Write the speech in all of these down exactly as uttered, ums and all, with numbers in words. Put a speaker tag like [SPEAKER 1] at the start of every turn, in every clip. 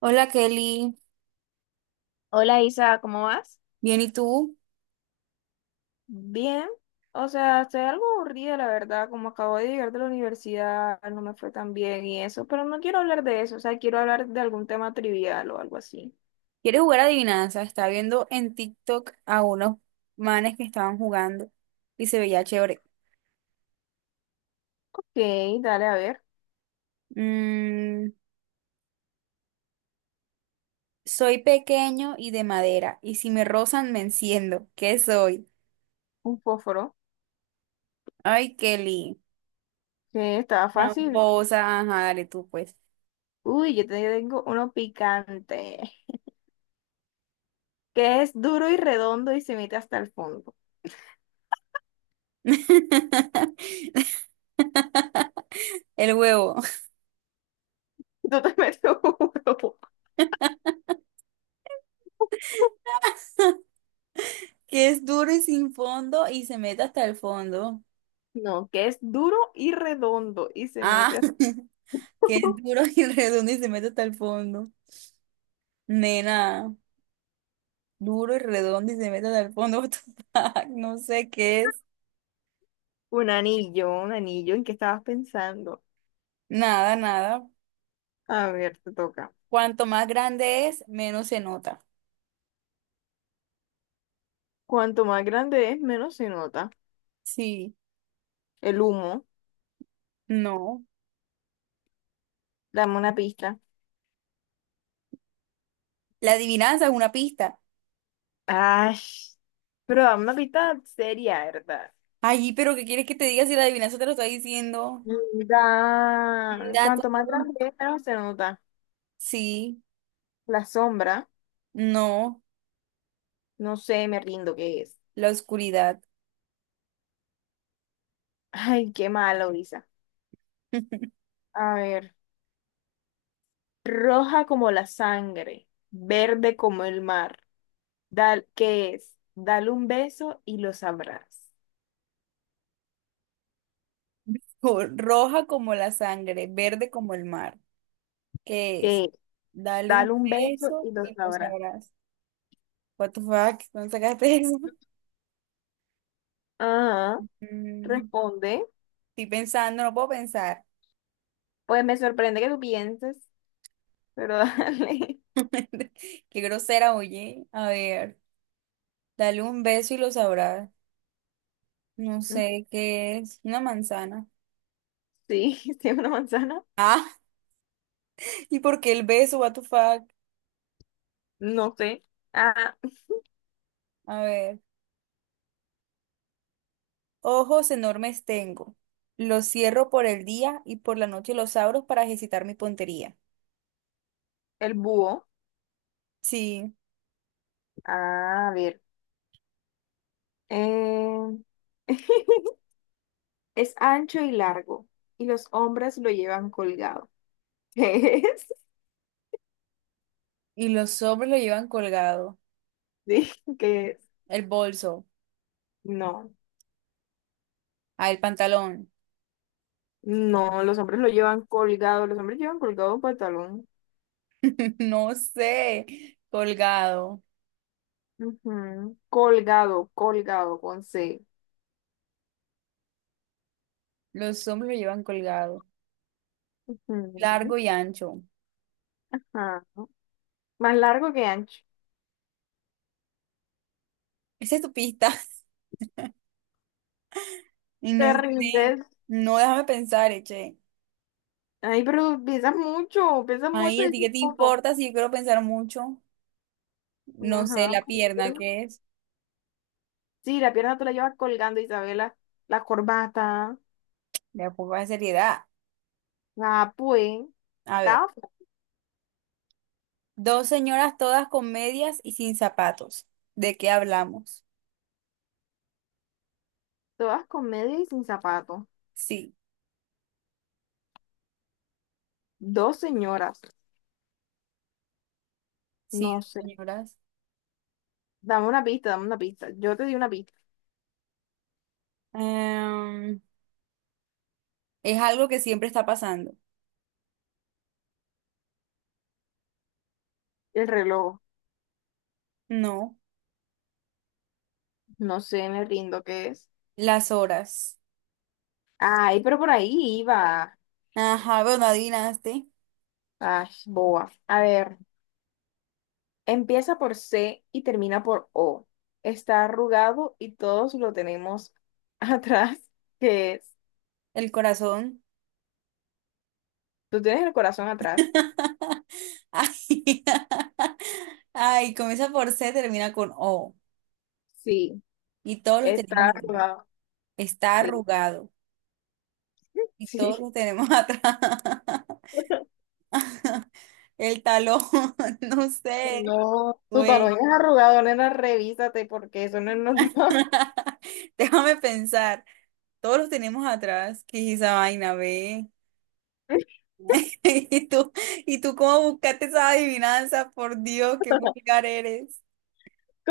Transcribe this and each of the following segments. [SPEAKER 1] Hola Kelly,
[SPEAKER 2] Hola Isa, ¿cómo vas?
[SPEAKER 1] bien ¿y tú?
[SPEAKER 2] Bien, o sea, estoy algo aburrida, la verdad, como acabo de llegar de la universidad, no me fue tan bien y eso, pero no quiero hablar de eso, o sea, quiero hablar de algún tema trivial o algo así.
[SPEAKER 1] ¿Quieres jugar adivinanza? Estaba viendo en TikTok a unos manes que estaban jugando y se veía chévere.
[SPEAKER 2] Ok, dale, a ver,
[SPEAKER 1] Mm, Soy pequeño y de madera y si me rozan me enciendo. ¿Qué soy?
[SPEAKER 2] un fósforo,
[SPEAKER 1] Ay Kelly,
[SPEAKER 2] que estaba fácil.
[SPEAKER 1] tramposa, ajá, dale tú pues.
[SPEAKER 2] Uy, yo te tengo uno picante, que es duro y redondo y se mete hasta el fondo.
[SPEAKER 1] El huevo,
[SPEAKER 2] No te metes uno.
[SPEAKER 1] que es duro y sin fondo y se mete hasta el fondo.
[SPEAKER 2] No, que es duro y redondo y se
[SPEAKER 1] Ah,
[SPEAKER 2] mete hasta...
[SPEAKER 1] que es duro y redondo y se mete hasta el fondo. Nena, duro y redondo y se meten al fondo. What the fuck, no sé qué es.
[SPEAKER 2] Un anillo, un anillo, ¿en qué estabas pensando?
[SPEAKER 1] Nada, nada.
[SPEAKER 2] A ver, te toca.
[SPEAKER 1] Cuanto más grande es, menos se nota.
[SPEAKER 2] Cuanto más grande es, menos se nota.
[SPEAKER 1] Sí,
[SPEAKER 2] El humo.
[SPEAKER 1] no.
[SPEAKER 2] Dame una pista.
[SPEAKER 1] La adivinanza es una pista.
[SPEAKER 2] Ay, pero dame una pista seria, ¿verdad?
[SPEAKER 1] Ay, pero ¿qué quieres que te diga si la adivinanza te lo está diciendo? Un
[SPEAKER 2] Da-
[SPEAKER 1] gato.
[SPEAKER 2] Cuanto más grande es, menos se nota.
[SPEAKER 1] Sí,
[SPEAKER 2] La sombra.
[SPEAKER 1] no.
[SPEAKER 2] No sé, me rindo, ¿qué es?
[SPEAKER 1] La oscuridad.
[SPEAKER 2] Ay, qué malo, Isa. A ver. Roja como la sangre. Verde como el mar. Dal, ¿qué es? Dale un beso y lo sabrás.
[SPEAKER 1] Co- Roja como la sangre, verde como el mar. ¿Qué es?
[SPEAKER 2] ¿Qué?
[SPEAKER 1] Dale
[SPEAKER 2] Dale
[SPEAKER 1] un
[SPEAKER 2] un beso
[SPEAKER 1] peso
[SPEAKER 2] y lo
[SPEAKER 1] y lo
[SPEAKER 2] sabrás.
[SPEAKER 1] sabrás. What the fuck? ¿Dónde sacaste eso?
[SPEAKER 2] Ah.
[SPEAKER 1] Mm,
[SPEAKER 2] Responde.
[SPEAKER 1] Estoy pensando, no puedo pensar.
[SPEAKER 2] Pues me sorprende que tú pienses, pero dale.
[SPEAKER 1] Qué grosera, oye. A ver, dale un beso y lo sabrás. No sé qué es. Una manzana.
[SPEAKER 2] Sí, sí, una manzana.
[SPEAKER 1] Ah, ¿y por qué el beso? What the fuck?
[SPEAKER 2] No sé. Ah,
[SPEAKER 1] A ver. Ojos enormes tengo. Los cierro por el día y por la noche los abro para ejercitar mi puntería.
[SPEAKER 2] el búho.
[SPEAKER 1] Sí,
[SPEAKER 2] Ah, a ver. Eh, Es ancho y largo, y los hombres lo llevan colgado. ¿Qué es?
[SPEAKER 1] y los hombres lo llevan colgado.
[SPEAKER 2] Sí, ¿qué es?
[SPEAKER 1] El bolso.
[SPEAKER 2] No,
[SPEAKER 1] Ah, el pantalón.
[SPEAKER 2] no, los hombres lo llevan colgado, los hombres llevan colgado un pantalón.
[SPEAKER 1] No sé. Colgado.
[SPEAKER 2] Ujú. Colgado, colgado, con C.
[SPEAKER 1] Los hombres lo llevan colgado.
[SPEAKER 2] Ujú.
[SPEAKER 1] Largo y ancho.
[SPEAKER 2] Ajá. Más largo que ancho.
[SPEAKER 1] Esa es tu pista. Y
[SPEAKER 2] Te
[SPEAKER 1] no sé.
[SPEAKER 2] rindes.
[SPEAKER 1] No, déjame pensar, eh, che.
[SPEAKER 2] Ay, pero pesas mucho, pesas
[SPEAKER 1] Ay,
[SPEAKER 2] mucho,
[SPEAKER 1] ¿a ti qué
[SPEAKER 2] dices
[SPEAKER 1] te
[SPEAKER 2] poco.
[SPEAKER 1] importa si yo quiero pensar mucho? No sé,
[SPEAKER 2] Ajá,
[SPEAKER 1] la pierna,
[SPEAKER 2] pues,
[SPEAKER 1] ¿qué es?
[SPEAKER 2] sí, la pierna tú la llevas colgando, Isabela. La corbata,
[SPEAKER 1] De a poco de seriedad.
[SPEAKER 2] la pues,
[SPEAKER 1] A ver.
[SPEAKER 2] tafa.
[SPEAKER 1] Dos señoras todas con medias y sin zapatos. ¿De qué hablamos?
[SPEAKER 2] Todas con media y sin zapato.
[SPEAKER 1] Sí,
[SPEAKER 2] Dos señoras,
[SPEAKER 1] sí,
[SPEAKER 2] no
[SPEAKER 1] dos
[SPEAKER 2] sé.
[SPEAKER 1] señoras.
[SPEAKER 2] Dame una pista, dame una pista. Yo te di una pista.
[SPEAKER 1] Em, es algo que siempre está pasando.
[SPEAKER 2] El reloj,
[SPEAKER 1] No.
[SPEAKER 2] no sé, me rindo qué es.
[SPEAKER 1] Las horas.
[SPEAKER 2] Ay, pero por ahí iba.
[SPEAKER 1] Ajá, bueno, adivinaste.
[SPEAKER 2] Ay, boba. A ver. Empieza por C y termina por O. Está arrugado y todos lo tenemos atrás, que es.
[SPEAKER 1] El corazón.
[SPEAKER 2] Tú tienes el corazón atrás.
[SPEAKER 1] Ay, ay, comienza por C, termina con O.
[SPEAKER 2] Sí,
[SPEAKER 1] Y todos los
[SPEAKER 2] está
[SPEAKER 1] tenemos atrás.
[SPEAKER 2] arrugado.
[SPEAKER 1] Está
[SPEAKER 2] Sí,
[SPEAKER 1] arrugado y todos
[SPEAKER 2] sí.
[SPEAKER 1] los tenemos atrás. El talón, no sé,
[SPEAKER 2] No, tu talón
[SPEAKER 1] güey.
[SPEAKER 2] es arrugado, nena, revísate porque eso no es normal.
[SPEAKER 1] Déjame pensar. Todos los tenemos atrás. ¿Qué es esa vaina, ve? ¿Y tú, y tú cómo buscaste esa adivinanza? Por Dios, qué vulgar eres.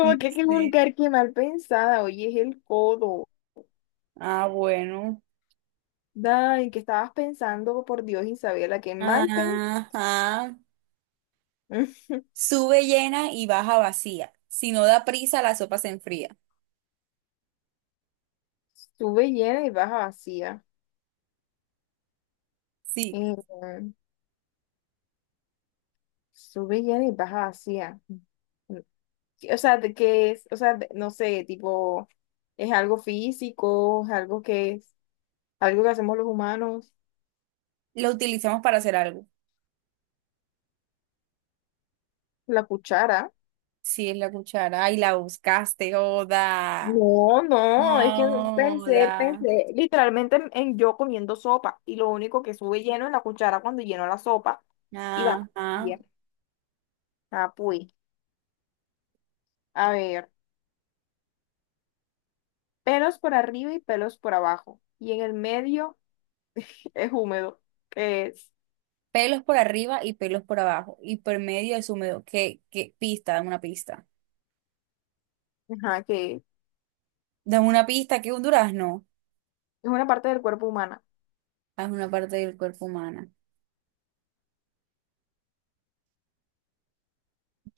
[SPEAKER 1] No
[SPEAKER 2] que qué
[SPEAKER 1] sé.
[SPEAKER 2] vulgar, qué mal pensada. Oye, es el codo.
[SPEAKER 1] Ah, bueno.
[SPEAKER 2] Ay, ¿qué estabas pensando? Por Dios, Isabela, qué mal pensada.
[SPEAKER 1] Ajá. Sube llena y baja vacía. Si no da prisa, la sopa se enfría.
[SPEAKER 2] Sube llena y baja vacía.
[SPEAKER 1] Sí,
[SPEAKER 2] Eh, sube villana y baja vacía. Mm, o sea, de que es, o sea, de- no sé, tipo, es algo físico, es algo que es, algo que hacemos los humanos,
[SPEAKER 1] lo utilizamos para hacer algo.
[SPEAKER 2] la cuchara.
[SPEAKER 1] Sí, es la cuchara. Ay, la buscaste, Oda.
[SPEAKER 2] No, no, es que
[SPEAKER 1] No,
[SPEAKER 2] pensé,
[SPEAKER 1] Oda.
[SPEAKER 2] pensé literalmente en, en yo comiendo sopa y lo único que sube lleno es la cuchara cuando lleno la sopa y va
[SPEAKER 1] Ajá.
[SPEAKER 2] bien. Ah, pues, a ver, pelos por arriba y pelos por abajo y en el medio es húmedo, que es,
[SPEAKER 1] Pelos por arriba y pelos por abajo. Y por medio es húmedo. ¿Qué, qué pista? Dame una pista.
[SPEAKER 2] ajá, que es
[SPEAKER 1] Dame una pista, que es un durazno.
[SPEAKER 2] una parte del cuerpo humana.
[SPEAKER 1] Es una parte del cuerpo humana.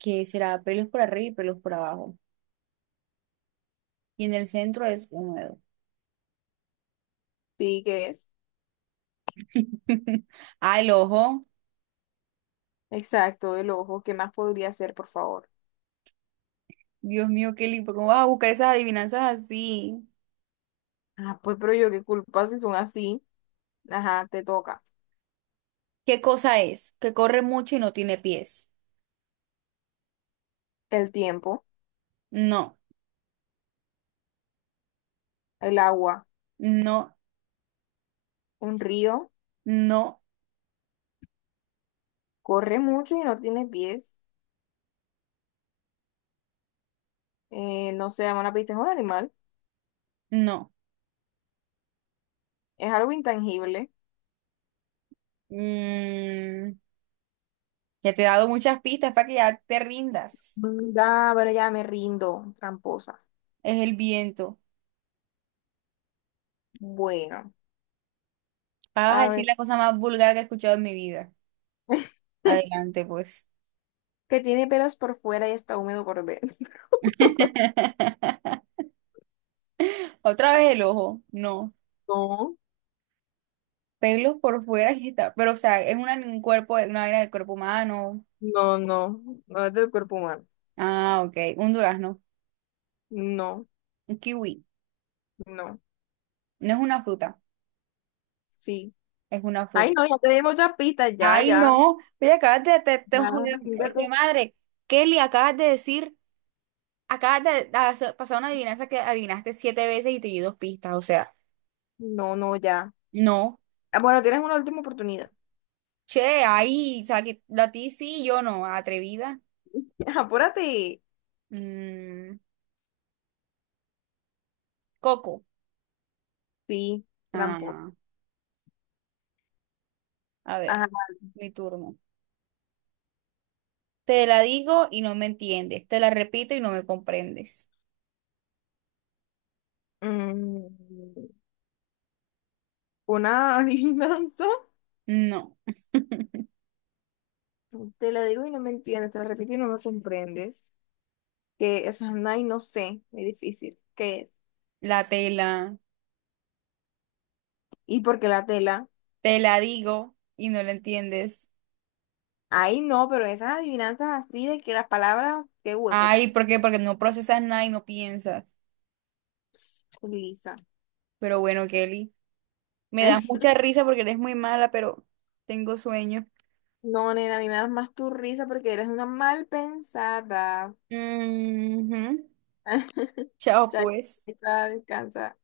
[SPEAKER 1] Que será pelos por arriba y pelos por abajo. Y en el centro es húmedo.
[SPEAKER 2] Sí, que es.
[SPEAKER 1] Ah, el ojo.
[SPEAKER 2] Exacto, el ojo. ¿Qué más podría ser, por favor?
[SPEAKER 1] Dios mío, qué lindo. ¿Cómo vas a buscar esas adivinanzas así?
[SPEAKER 2] Ah, pues, pero yo qué culpa si son así. Ajá, te toca.
[SPEAKER 1] ¿Qué cosa es? Que corre mucho y no tiene pies.
[SPEAKER 2] El tiempo,
[SPEAKER 1] No,
[SPEAKER 2] el agua,
[SPEAKER 1] no,
[SPEAKER 2] un río,
[SPEAKER 1] no.
[SPEAKER 2] corre mucho y no tiene pies. Eh, no se llama una pista, es un animal.
[SPEAKER 1] No.
[SPEAKER 2] Es algo intangible.
[SPEAKER 1] Mm, ya te he dado muchas pistas para que ya te rindas.
[SPEAKER 2] Mm, ah, pero ya me rindo, tramposa.
[SPEAKER 1] Es el viento.
[SPEAKER 2] Bueno,
[SPEAKER 1] Ah, vas a
[SPEAKER 2] a ver.
[SPEAKER 1] decir la cosa más vulgar que he escuchado en mi vida. Adelante, pues.
[SPEAKER 2] Que tiene pelos por fuera y está húmedo por dentro.
[SPEAKER 1] Otra vez el ojo. No.
[SPEAKER 2] No,
[SPEAKER 1] Pelos por fuera y está. Pero, o sea, es una, un cuerpo, una vaina del cuerpo humano.
[SPEAKER 2] no, no, no es del cuerpo humano.
[SPEAKER 1] Ah, ok. Un durazno.
[SPEAKER 2] No,
[SPEAKER 1] Un kiwi.
[SPEAKER 2] no.
[SPEAKER 1] No es una fruta.
[SPEAKER 2] Sí.
[SPEAKER 1] Es una
[SPEAKER 2] Ay,
[SPEAKER 1] fruta.
[SPEAKER 2] no, ya te di muchas pistas, ya,
[SPEAKER 1] Ay,
[SPEAKER 2] ya.
[SPEAKER 1] no. Oye, acabas de, te, te-
[SPEAKER 2] Ya,
[SPEAKER 1] joder, eh,
[SPEAKER 2] mírate.
[SPEAKER 1] jue madre. Kelly, acabas de decir. Acabas de hacer- pasar una adivinanza que adivinaste siete veces y te di dos pistas, o sea,
[SPEAKER 2] No, no, ya.
[SPEAKER 1] no.
[SPEAKER 2] Ah, bueno, tienes una última oportunidad.
[SPEAKER 1] Che, ahí, o sea, que a ti sí, yo no, atrevida.
[SPEAKER 2] Apúrate.
[SPEAKER 1] Mm, Coco.
[SPEAKER 2] Sí, tramposo.
[SPEAKER 1] Ah, a ver,
[SPEAKER 2] Ajá.
[SPEAKER 1] mi turno. Te la digo y no me entiendes, te la repito y no me comprendes.
[SPEAKER 2] Mm, una adivinanza.
[SPEAKER 1] No,
[SPEAKER 2] Te la digo y no me entiendes, te la repito y no me comprendes. Que eso es ay, no sé, muy difícil. ¿Qué es?
[SPEAKER 1] la tela,
[SPEAKER 2] ¿Y por qué la tela?
[SPEAKER 1] te la digo y no la entiendes.
[SPEAKER 2] Ay, no, pero esas adivinanzas así de que las palabras, qué hueso.
[SPEAKER 1] Ay, ¿por qué? Porque no procesas nada y no piensas.
[SPEAKER 2] Pss, Lisa.
[SPEAKER 1] Pero bueno, Kelly, me das mucha risa porque eres muy mala, pero tengo sueño.
[SPEAKER 2] No, nena, a mí me das más tu risa porque eres una mal pensada.
[SPEAKER 1] Ujú. Chao, pues.
[SPEAKER 2] Chaita, descansa.